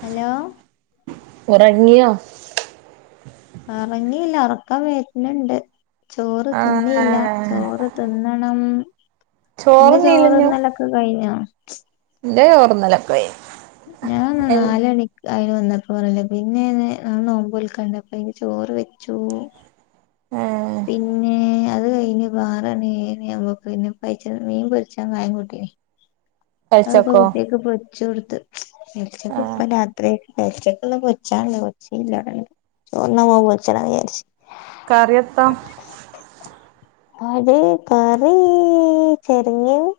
Hello ഒറങ്ങിയോ ഒറങ്ങീല്ല ഒറക്കാം വരന്നുണ്ട് ചോറ് തിന്നിയില്ല ആഹ് ചോറ് തിന്നണം അന്റെ ചോറ് ചോറ്ന്നീലഞ്ഞു തിന്നല്ലൊക്കെ കഴിഞ്ഞോ എന്റെ ചോറ് തിന്നലെ കയിഞ്ഞ് ഞാൻ നാലണി ക്കായി വന്നപ്പ പറല്ലേ പിന്നെ ന നോമ്പ് വിക്കണ്ട അപ്പ ഇ ചോറ് വെച്ചു ഏഹ് പിന്നെ അത് കഴിഞ്ഞ്പ്പാ ആർമണിയായി പിന്നെ അവക്ക് പൈച്ച ഇനി മീൻ പൊയിച്ച മതി അതും കൂടി അത്പ്പൊ കഴിച്ചക്കോ കുട്ടിയക്ക് പൊരിച്ച് കൊടുത്ത് എനിച്ചപ്പം ആഹ് ഇപ്പം രാത്രിയായി വെച്ചെക്കണ പെയിച്ച മതി [unintelligible] പൊച്ചണ വിചാരിച്ചു കറിയത്താ ആട് കറി ചെരങ്ങയും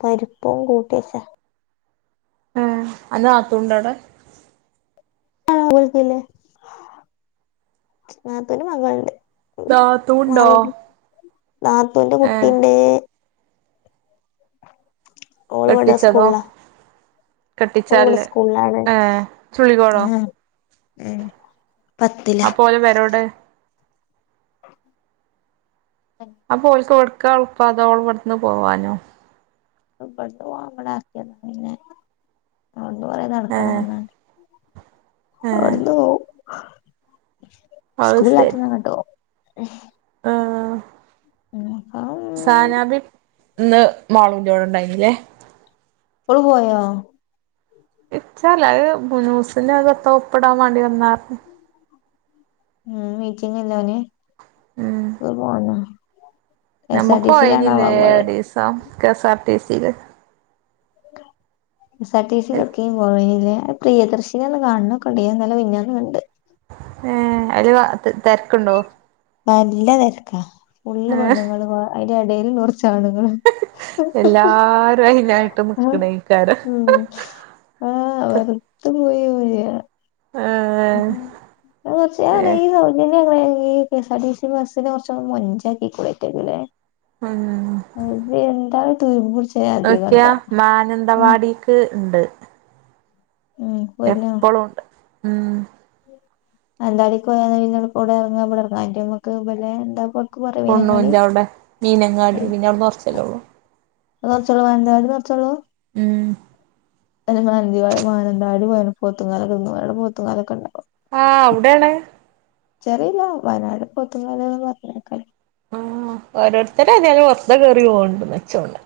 പരിപ്പും കൂ പിസ ആഹ അന്ന ആത്തൂണ്ട് അവിടെ ആ അറിയത്തില്ല നാത്തൂന് മകളുണ്ട് നാത്തൂണ്ടോ [unintelligible] നാ നാത്തുന്റെ കുട്ടീ ഏഹ് ഇണ്ട് ഓള് ഇവ്ട കെട്ടിച്ചതോ സ്കൂളിലാ ഓള് കെട്ടിച്ചാല്ല് സ്കൂളിലാണ് ഏഹ് ചുള്ളിക്കോടോ ആ ഏ ആ പോയ് എവരോടെ അപ്പോൽക്ക് ഓൽക്ക് അടുത്താന്ന അതോള് പെട്ടെന്ന് പോവാനോ ഇപ്പഴത്തെ ആണുങ്ങളെ ഇറക്കിവിടുന്ന പിന്നെ അതു കൊണ്ട് നടക്കുന്നെന്ന് ഏഹ് പറഞ്ഞെ ഏഹ് അർതു അത് സെരി സ്കൂളിലെത്തണം കേട്ടോ ആഹ് ഉം പറ സാനാബി ഇന്ന് മാളന്റെോടെണ്ടായിരുന്നില്ലേ ഓള് പോയോ ഇച്ചല്ലത് മുനൂസിന് ത്തോപ്പിടാൻ വേണ്ടി വന്നാർന്ന് ഉംമീറ്റിംഗ് ഇല്ലാനി ഉം ത് പോണോ നമ്മുക്ക് പോയിഞ്ഞില്ലേ ദീസം കെ എസ് ആർ ടി സില് സാടിസിയിലെക്കെയും പോയില്ലെ പ്രിയദർശിനിയൊന്ന് കാണൊക്കെണ്ടണ്ട് ഇന്നെല്ലെ മെനന്നാന് കണ്ട് ഏ അതില് വ തിരക്കുണ്ടോ? നല്ല തെരക്കാ ഫുള്ള് ഏഹ് പെണ്ണ്ങ്ങളും അതിന്റെയില് നോർ ച്ച് ആണുങ്ങളും [unintelligible] [unintelligible] മ് ആ വെറുതെ പോയി പോയ ഏഹ് ന്ന് വെച്ച ഏഹ് [unintelligible] ഈ K S R T C ബസ്സിനെ കൊറച്ചൊന്ന് മൊഞ്ചാക്കികൂടെ അയ്റ്റക്ക് ല്ലേ ഉം ആന്റി എന്താ തിന്ന് നോക്ക്യാ മാനന്തവാടിക്ക് ഇണ്ട് ഉം എപ്പളും ഒണ്ട് മ് മാനന്താവാടിക്ക് പോയാപ്പോ ങ്ങള് ഔടർങ്ങാ ഇബടെർങ്ങാൻ പറ്റോ മ്മക്ക് പിന്നെ ന്താപ്പോ പൊണ്ണൂന്റോ അവിടെ മീനങ്ങാടി ഉം പിന്നെ അവിട്ന്ന് കൊറച്ചല്ലേള്ളൂ അത് കൊറച്ചൊളൂ മാനന്താടീന്ന് കൊറച്ചൊളൂ മ് എ മാനന്തവാ മാനന്തവാടി പോയല് പോത്തുംകാലൊക്കെണ്ട്ന്ന് പറയണ് പോത്തുംകാലൊക്കെ ഒണ്ടോ ആഹ് അവിടെയാണ് ജ്ജ്‌റീല്ലാ വയനാട് പോത്തുകാല്ന്ന് പറഞ്ഞേക്ക [inaudible] ആ ഓരോര്ത്തെതായാലും വെർതെ കേറി പോക്ണ്ട്ന്നാ ഇജ്ജോന്ന്നെ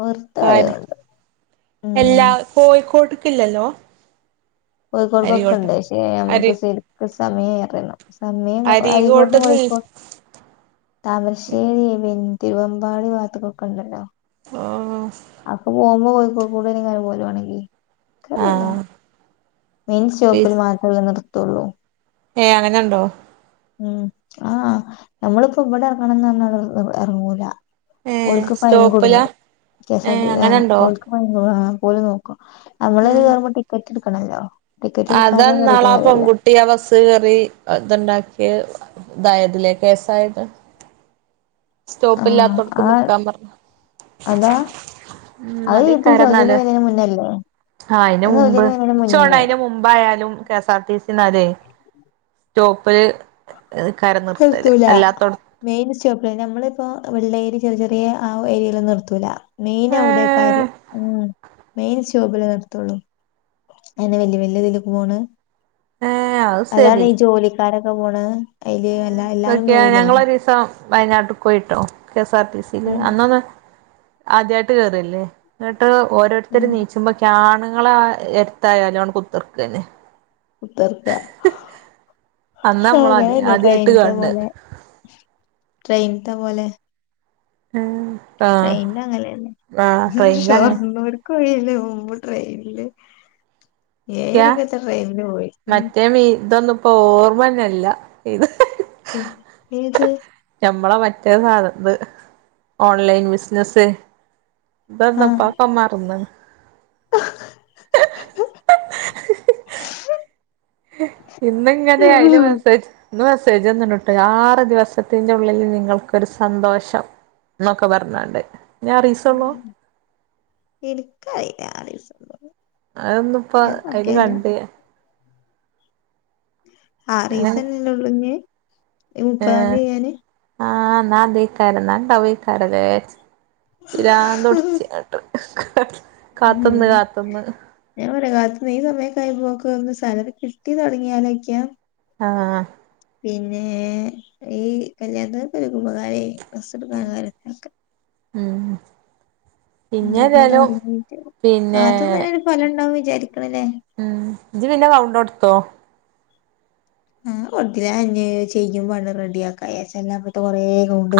വെറുതെ കാര് അറിയുന്നുണ്ട് [inaudible] ഉം യെല്ലാ കോഴിക്കോട്ട്ക്ക്ല്ലല്ലോ കോഴിക്കോട്ക്കൊക്കെണ്ട് പക്ഷെ നമുക്ക് സെരിക്ക് സമയാറിയണം സമയം അരിക്കോട്ന്ന് അരീകോട്ട്ന്ന് കോഴിക്കോട് [inaudible] താമരശ്ശേരി പിൻ തിരുവമ്പാടി വാത്ത്ക്കൊക്കണ്ടല്ലോ ആ അപ്പൊ പോമ്പോ കോഴ്കോകൂടിങ്ങനെ പോരുവാണെങ്കിൽ [inaudible] ൻക്കറീല്ല ആഹ് മെയിൻ സ്റ്റോപ്പിൽ മാത്രെല്ലേ നിർത്തൊള്ളൂ ഏ അങ്ങനണ്ടോ ഉം ആ നമ്മള്പ്പൊ ഇബടെ ഇറങ്ങണംന്ന് പറഞ്ഞാ [inaudible] എറങ്ങൂല ഏഹ് ഓൽക്ക് ഫൈൻ സ്റ്റോപ്പിലാ കുടുങ്ങും കെ എസ് ആർടി ഏഹ് ആ അങ്ങനെണ്ടോ ഓൽക്ക് ഫൈൻ കുട് ആ അപ്പോല് നോക്കും നമ്മള് കേറുമ്പോ ടിക്കറ്റ് ഇട്ക്കണല്ലോ അതാണ്ന്നാളാ പെൺകുട്ടി അ ബസ്ല് കേറി എ ഇത്ണ്ടാക്യെ യെ ഇതായല്ലേ കേസായത് ആ സ്റ്റോപ്പ്ല്ലാത്തോടത്ത് ആ നിക്കാപറഞ്ഞ് അതാ [inaudible] അത് ഇത് സൗജന്യ തെര്നെന്റെ മുന്നല്ലേ ആ അയ്ന്റെ അത് മുമ്പ് സൗജന്യം വരുന്നതിന് ജ്ജോണ് മുന്നേ അയ്ന്റെ മുമ്പായാലും K S R T C ന്നാലെ സ്റ്റോപ്പില് ക്കാരും നിർത്തല് നിർത്തൂല അല്ലാത്തോട്ത്ത് മെയിൻ സ്റ്റോപ്പില് നമ്മളിപ്പോ വെള്ളേരി ചെറിയ ചെറിയേ ആ ഏരിയിലൊന്നും നിർത്തൂല മെയ്ൻ ഏഹ് അവ്ടെക്കാരും മ് മെയിൻ സ്റ്റോപ്പിലെ നിർത്തൊള്ളൂ അഅന്നെ വല്യ വല്യ ഇതിലൊക്കെ പോണെ ഏഹ് അത് അതാണ് ശരി ജോലിക്കാരൊക്കെ പോണെ അയ്ല് എല്ല എല്ലാരും നോക്കിയ കേറൂലയ്ല് ഞങ്ങളൊരീസം വയനാട്ട്ക്ക് പോയ്ട്ടോ കെഎസ് ആർ ടിസിയില് ഉം അന്നന്ന് ആദ്യായിട്ട് കേറല്ലേ ന്നട്ട് ഉം ഓരോരുത്തരും നീച്ചുമ്പൊക്കെയാണ് ങ്ങള എത്തായാലും ആൻട് കുത്തിർക്കന്നെ കുത്തർക്ക അന്നാ നമ്മളാദ്യ അന്നെ ആദ്യായിട്ട് ട്രെയിൻത്തെ കാൺണെ പോലെ ട്രൈയിൻത്തെ പോലെ ആ ട്രെയിൻല് അങ്ങനെല്ലേ ട്രെയിനിലങ്ങനെ ഷോർണ്ണൂർ ക്ക് കൊഴയില് പോമ്പോ ട്രെയിൻല് ക്ക്യാ ഏഴണിക്കെറ്റെ ട്രെയിൻല് പോയി ഇപ്പൊ ഓർമ്മന്നെല്ല ഇത് മ് ഏത് നമ്മളെ മറ്റേ സാധന് ഓൺലൈൻ ബിസിനസ്സ് ഇതന്താപ്പാക്കമാർന്ന് ശബ്ദം ക്ലിയർ അല്ല ഇന്നിങ്ങനെ ആയില് മെസേജ് മെസ്സേജ് ഒന്നിട്ടോ ആറ് ദിവസത്തിന്റെ ഉള്ളിൽ നിങ്ങൾക്കൊരു സന്തോഷം എന്നൊക്കെ പറഞ്ഞോണ്ട് എനക്ക് അറല്ല ആരും അതൊന്ന ഇപ്പോ അതില് കണ്ട് ആറീസല്ലേ ഉള്ളൂനി മുപ്പതാംതിയ്യാന് ആ എന്നതക്കാരണ്ടക്കാരല്ലേ ഇരാ തുടിച്ചട്ട ശബ്ദം ക്ലിയർ അല്ല ഉം ഒര കാത്ത് ന സമയ കഴ പോക്ക ന്ന് സാലറി കിട്ടി തുടങ്ങിയാലൊക്കെയാ ആ പിന്നെ ഈ കല്യാണക്ക ക്പകാരേ ഡ്രസ്സ് എടുക്കാൻ കാര്യത്തിനൊക്കെ ഉം അ പിന്നെ ഇപ്പ ഏതായാലും തുടങ്ങീട്ട് പിന്നെ കാത്തുന്ന് തന്നെ ഒരു ഫലം ഉണ്ടാവന്ന് വിചാരിക്കണല്ലേ ഉം ഇത് പിന്നെ കൗണ്ട കൊടുത്തോ ആ കൊട്ത്തില്ല അയ്ഞ്ഞി ചെയ്യുംമ്പം റെഡിയ ആക്ക എല്ല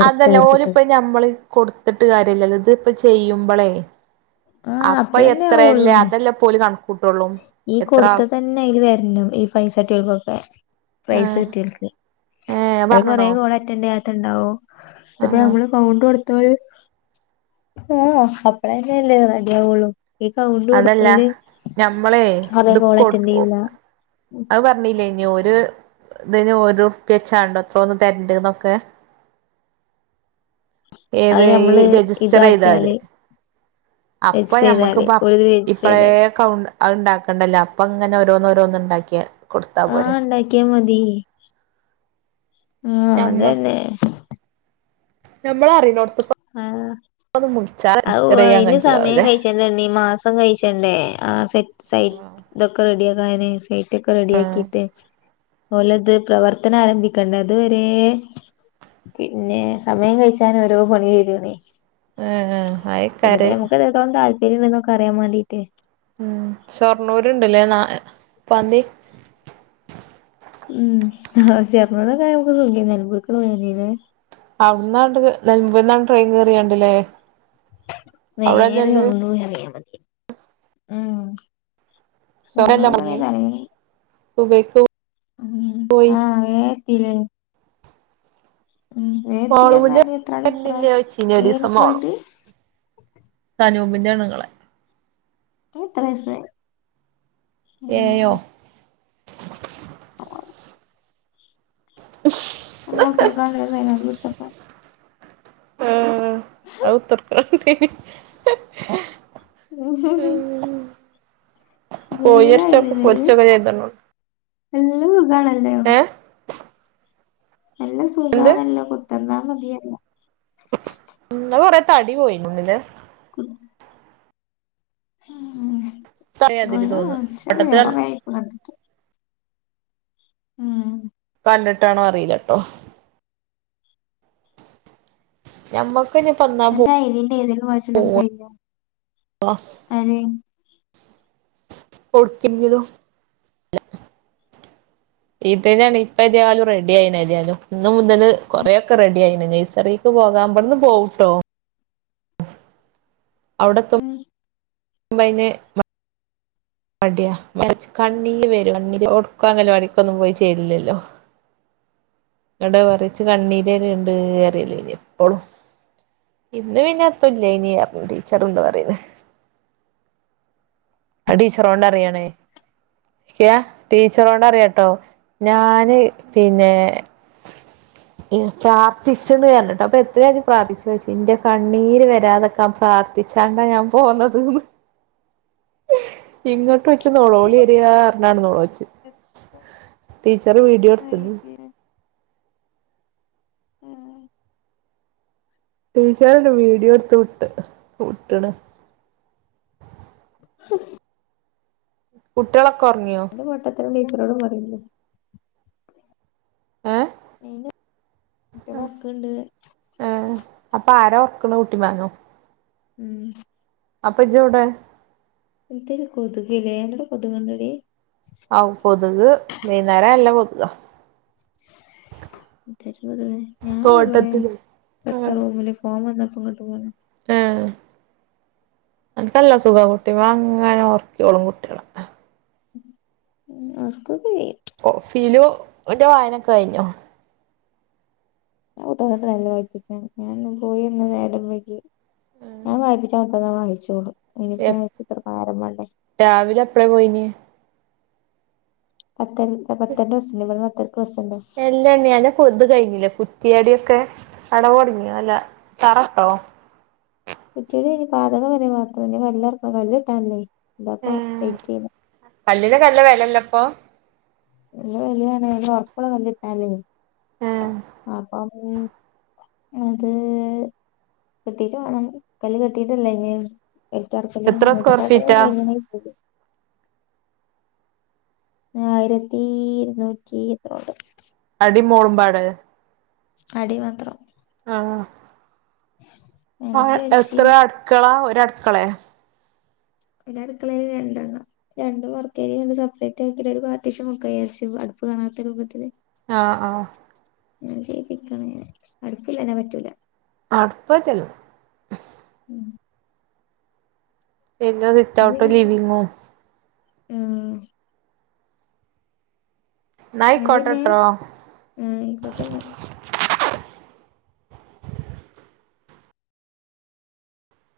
അതല്ല ഓരിപ്പ ഞമ്മള് കൊടുത്തിട്ട് കാര്യ ല്ലല്ലോ ഇത്പ്പ ചെയ്യുമ്പോളേ ആ അപ്പൊ അപ്പളന്നെ എത്രയല്ലേ ആവുള്ളൂ അതല്ല പോലും കണ ഈ കൊടുത്ത തന്നെ അയിൽ വരണം ഈ പൈസട്ടികൾക്കൊക്കെ പൈസ ആഹ് കിട്ടി ഏഹ് അത് കൊറെ പറഞ്ഞണോ കോൾ അറ്റൻഡ ഉണ്ടാവും അത് ആഹ് നമ്മള് കൗണ്ട് ആ കപ്പളന്നല്ലേ റെഡിയാവുള്ളൂ കൗണ്ട് അതല്ല കൊടുത്തല് ഞമ്മളേ അതേ ഇത് കോള അറ്റൻ കൊടു ചെയ്യുല അത് പറഞ്ഞില്ലേ ഇനി ഒരു ഇതിന് ഓര്പ്പ്യവെച്ചാണ്ടോ എത്രോന്നും തെരണ്ടിന്നൊക്കെ അത് ഏത് ഈ നമ്മള് രജിസ്റ്റർ ചെയ്താല് ഇതാക്കിയാല് അപ്പൊ രജിസ്റ്റർ ഞമ്മക്ക് ചെയ്താല് ഓല് ഇത് രജിസ്റ്റർ ഇപ്പഴേ ചെയ്താല് കൗണ്ട് അ ഉണ്ടാക്കണ്ടല്ല അപ്പ ഇങ്ങന ഓരോന്നോ ഓരോന്നന്ന് ഉണ്ടാക്കിയാ ആ ഉണ്ടാക്കിയാ മതി ആ അതന്നെ നമ്മൾ അറിനോ ആ രജിസ്റ്റർ ചെയ്യാൻ അതിന് കജ്ജും സമയം ആവുല്ലേ കഴിച്ചണ്ടണ്ണീ മാസം കഴിച്ചണ്ടേ ആ സറ്റ് സൈറ്റ്ക്കെ റെഡിയ ആക്കയനെ സൈറ്റ് ഒക്കെ റെഡി ആഹ് ആക്കിട്ട് ഓല്ത് പ്രവർത്തനം ആരംഭിക്കണ്ട അതു വരെ പിന്നെ സമയം കഴിച്ചാൻ ഓരോ പണി തരുനി ആഹ് പിന്നെ അയക്കാര് നമക്ക് എത്രത്തോളം താല്പര്യംന്നൊക്കെ അറിയാൻ വേണ്ടീട്ട് ഉം ഷൊർണ്ണൂരുണ്ടല്ലേ ന പാന്തി ഉം ഷൊർണൂർ ഒക്കെ ആയ നമുക്ക് സുഖ നൽമ്പൂക്കൂടെ പോയാതി ലേ അവിട്ന്നാണ്ട് നെൽമ്പൂര്ന്നട്ട് ട്രെയിൻ കയറിയാണ്ട്ല്ലേ നേരെ ഒള്ളൂ കയറിയ ഉ ഷൊർണ്ണൂരല്ലേ ഷൊർണൂര് മുങ്ങിയേ [unintelligible] [unintelligible] ഉ പോയി ആ വേത്തില്ലേ ഉം വേ മാളൂന്റെ എത്തിയർഞ്ഞാല് എത്രമണിക്കൂറാ വരുന്നില്ലേ ചോയ്ച്ചീനി ഒരീസം എഴണിക്ക് പോയിട്ട് അനൂപിന്റെണ്ണുങ്ങളെ എത്ര വയസ്സായി ഏയോ [unintelligible] ആഹ [unintelligible] ഉ കോഴിയിറച്ചിയൊക്കെ പൊരിച്ചൊക്കെ ചെയ്തന്നോണ്ട് ഏഹ് [unintelligible] നല്ല എന്ത് സുഖമാണല്ലോ കുത്തർന്നാ മതിയല്ലോ കുറേ തടി പോയിണ്ല്ലേ ഉ അതിന് തോന്നുന്നു പട്ടത്ത് കണ്ട് [unintelligible] ഉം കണ്ടിട്ടാണോ അറിയില്ലട്ടോ ഞമ്മ എന്റെ ഐദീറെ എയ്താലും വായിച്ചാലും കൈഞ്ഞോ ആര് ഒടുക്കും ഇത്െയാണ് ഇപ്പ തായാലും റെഡി ആയിണ തായാലും ഇന്ന മുതല് കൊറെക്കെ റെഡി ആയിണ നെയസറിക്ക് പോകാൻമ്പടന്ന് പോകട്ടോ അവിടത്തും ഉം കൈഞ്ഞ് മടിയ മച്ച് കണ്ണീ വരും കണ്ണീ ഒടുക്കാങ്ങല്ല വടിക്കൊന്നും പോയി ചെയ്തില്ലല്ലോ ഇവിടെ പറച്ച് കണ്ണീര ഉണ്ട് കേറല്ല ഇനി എപ്പോളും ഇന്ന് പിന്നെ അപ്പല്ലന ടീച്ചർണ്ട് പറയുന്നു അടീ ചറോണ്ട അറിയണേ ക്ക ടീച്ചറോട് അറിയാട്ടോ ഞാന് പിന്നെ [inaudible] പ്രാർഥിച്ചന്ന് പറഞ്ഞിട്ടോ അപ്പൊ എത്രാച്ചം പ്രാർത്ഥിച്ചു ചച്ചു ഇന്റെ കണ്ണീര് വരാതൊക്കാൻ പ്രാർഥിച്ചു ചേണ്ടാ ഞാൻ പോന്നത്ന്ന് ട്ടച്ച നളോളി എരിാണ് നോളോച്ചച്ച് ടീച്ചറ് വീഡിയോ എടുത്തത് അയിന് ഉം ടീച്ചറ വീഡിയോ എടുത്ത വിട്ട് വിട്ടണ് [inaudible] കുട്ടികളൊക്കെ ഉറങ്ങിയോ ത്തരണപ്പരോടും പറയുന്നു ഏ അറെ ഇട്ട വക്കണ്ട് ക്ക ഊട്ടി വാങ്ങോ ഉം അപ്പൊ ഇജവിടെ എന്ത കൊതുകല്ലേ അന്റോടെ കൊതുക് ഇണ്ട ടി ആ കൊതുക് വൈകുന്നേരം എല്ലാം കൊതുക് ഞാനവിടെ തോട്ടത്തില് ഏ ഭർത്ത ഫോം വന്ന പ്പ കട്ട പോെ ആ അനക്കല്ല സുഖ കുട്ടി അങ്ങനെ ഉർക്കോളും കുട്ടികളെ ഉ ഓർക്കൊക്കെ ചെയ്യും ഓ ഫിലു എ വായനൊക്കെ കഴിഞ്ഞു അ ത രല്ല ആയിക്കിച്ച ഞാൻ പോയി ഒന്ന് നേരമ്പക്ക് ഞാൻ വായിപ്പിച്ച മൊത്തന്നാ വായിച്ചോളൂ അതിന ആഴ്ച്ച ഇത്ര കാരഭല്ലേ കപ്പ പോയിനി പത്ത പത്തണ്ട് ബസ്സിന് എല്ലാ ണ്ണി അന്റെ കു ഇത് കഴിഞ്ഞിലേ കുറ്റിയടിക്കെ പടവ് തൊട്ങ്ങിയോ അല്ല തറട്ടോ കുറ്റിയടി കയിഞ്ഞ് പാതകം വരെ വാർത്ത് ഇന്ന് കല്ലെർക്ക. കല്ല് കിട്ടാൻ ല്ലേ ബാപ്പം എയ്റ്റീന് ഇതിനൊക്കെ നല്ല വെലല്ലപ്പൊ [unintelligible] എ ഒർപ്പുള്ള കല്ലിട്ടാ ല്ലേ ഏഹ് അപ്പൊ [inaudible] അത് കെട്ടീട്ട് വേണം കല്ല് കെട്ടിട്ടല്ല ഇനി എത്ര ബെൽറ്റക്കലെനി സ്ക്വയർ പടവ് ഫീറ്റാ കഴിഞ്ഞി ആയിരത്തി ഇരുന്നൂറ്റി എത്രയോ ഉണ്ട് അടി മോളുമ്പാടെ അടി മാത്രം ആഹ ആ മേലക്ക് എത്ര വിരിച്ചില്ല അടുക്കള ഒരു അടുക്കളെ ഇന്റെ അടുക്കള രണ്ടെണ്ണം രണ്ടും വർക്കെരിയ ആയോണ്ട് സെപ്പറേറ്റ് ആക്കിട്ട് ഒരു പാർട്ടിഷ്യൻ വെക്കാ വിചാരിച്ച് പ്പ കാണാത്ത രൂപത്തില് ആഹ ആഹ ചെയ്യിപ്പിക്കണെ അടുപ്പില്ലാ ഞാ പറ്റൂല അടുപ്പറ്റല്ലോ ഉം പിന്നെ സിറ്റ്ഔട്ട ലിവിങ്ങും ഉം ന്നാ പിന്നെ ആ ആയിക്കോട്ടന്ന